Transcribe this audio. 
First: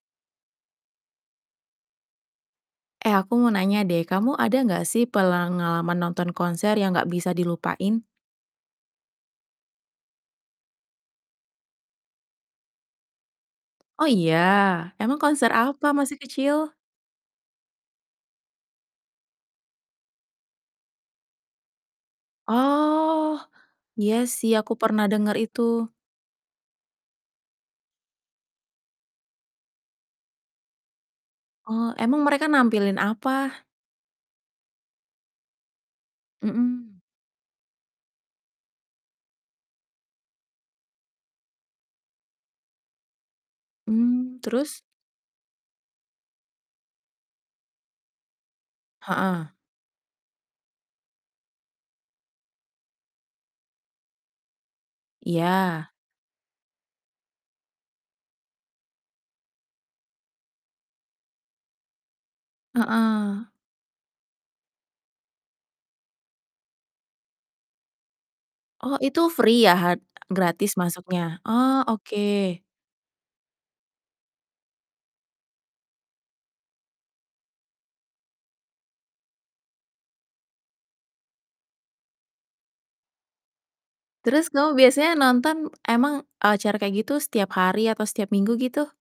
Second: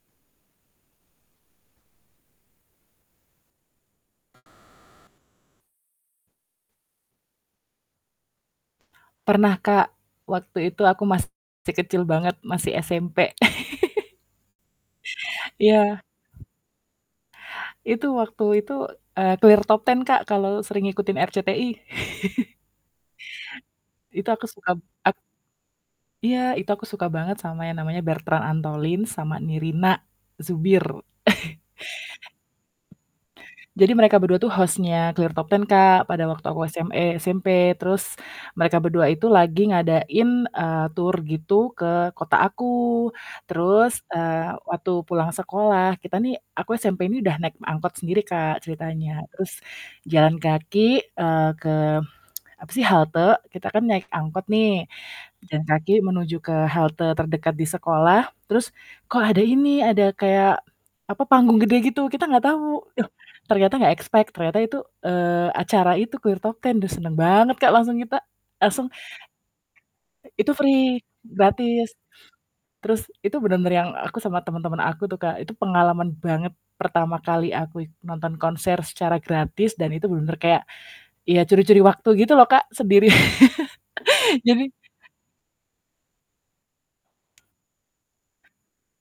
Eh aku mau nanya, deh kamu ada enggak sih pengalaman nonton konser yang enggak bisa dilupain? Pernah Kak waktu itu aku masih kecil banget, masih SMP. Oh iya emang konser apa Iya. masih kecil? Itu waktu itu, eee, Clear Top 10 Kak kalau sering ngikutin RCTI. Oh, iya Itu aku sih suka aku pernah at denger itu. Iya, itu aku suka banget sama yang namanya Bertrand Antolin sama Nirina Zubir. Oh, emang mereka nampilin apa? Jadi mereka berdua tuh host-nya ClearTtop 10, Kak, pada waktu aku SM Mhm. eee, SMP. Terus mereka berdua itu lagi ngadain, eee, tur gitu ke kota aku. Terus, Mmm, eee, terus? waktu pulang sekolah kita nih aku SMP ini udah naik angkot sendiri Kak ceritanya. Heeh. Terus jalan kaki, eee, ke apa sih halte kita kan naik angkot nih, jalan Iya. kaki menuju ke halte terdekat di sekolah, terus kok ada ini ada kayak apa panggung gede gitu, kita nggak tahu, yoh, Heeh. ternyata nggak expect ternyata itu, eee, acara itu Clear Top 10, duh seneng banget Kak langsung kita, langsung Oh itu free ya ha Itu gratis free, masuknya? Oh gratis. oke. Terus itu bener-bener yang aku sama temen-temen aku tuh Kak itu pengalaman banget pertama kali aku nonton konser secara gratis dan itu bener-bener kayak ya curi-curi waktu gitu loh Kak sendiri. Terus Jadi kamu biasanya nonton emang acara kayak gitu setiap hari atau setiap minggu gitu?